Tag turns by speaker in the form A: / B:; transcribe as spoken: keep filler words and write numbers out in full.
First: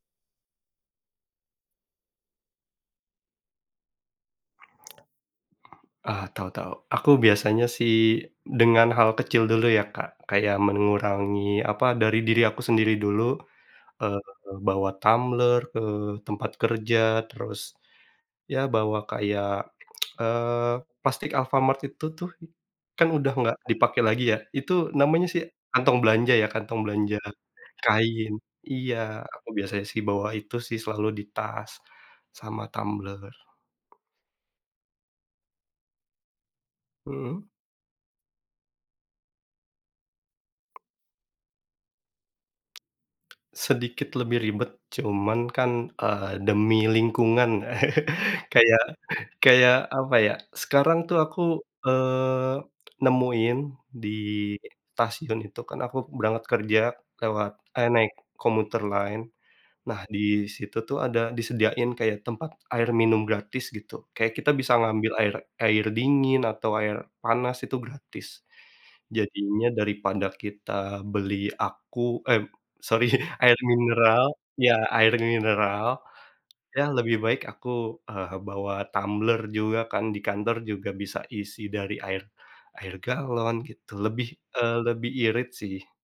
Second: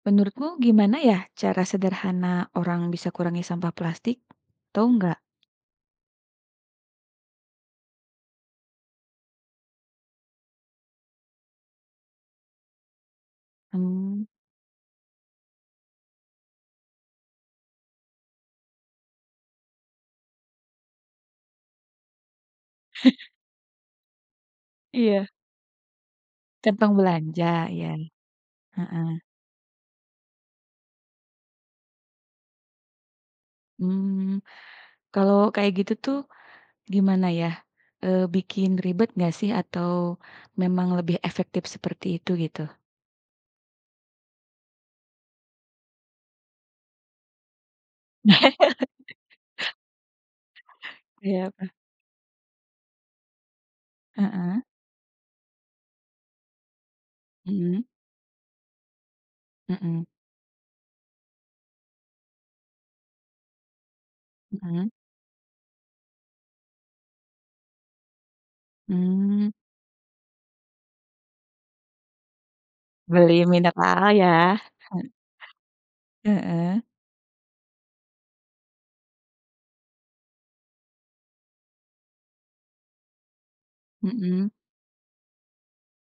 A: Menurutmu, gimana ya cara sederhana orang bisa kurangi sampah plastik, Tahu nggak?
B: Ah, tahu tahu. Aku biasanya sih, dengan hal kecil dulu ya, Kak. Kayak mengurangi, apa, dari diri aku sendiri dulu. Eee,
A: Mmm.
B: bawa tumbler ke tempat kerja. Terus, ya bawa kayak, eee, plastik Alfamart itu tuh, kan udah nggak dipakai lagi ya. Itu namanya
A: Iya.
B: sih, kantong belanja, ya? Kantong
A: Kantong
B: belanja,
A: belanja. Iya.
B: kain. Iya,
A: Heeh.
B: aku biasanya sih bawa itu sih selalu di tas sama tumbler.
A: Mmm. Kalo kayak gitu tuh, gimana
B: Mhm.
A: ya, eee, bikin ribet nggak, sih? Atau memang lebih efektif seperti itu, gitu?
B: Sedikit lebih ribet cuman kan, eee, demi lingkungan. Kayak kayak, apa ya, sekarang tuh aku,
A: Iya, apa?
B: eee, nemuin di
A: Heeh?
B: tasiun itu kan aku berangkat kerja, lewat
A: Mhm?
B: eh naik commuter line. Nah,
A: Mhm.
B: di situ tuh ada disediain kayak tempat air minum gratis, gitu. Kayak kita bisa
A: Mhm?
B: ngambil air air dingin, atau air panas, itu gratis.
A: Mmm.
B: Jadinya, daripada kita beli aku eh sorry.
A: Beli
B: Air
A: mineral,
B: mineral,
A: ya?
B: ya
A: He
B: air mineral.
A: Heeh.
B: Ya lebih baik, aku, eee, bawa tumbler juga kan, di kantor juga bisa isi dari air air galon, gitu. Lebih,
A: Mhm.
B: eee, lebih irit, sih.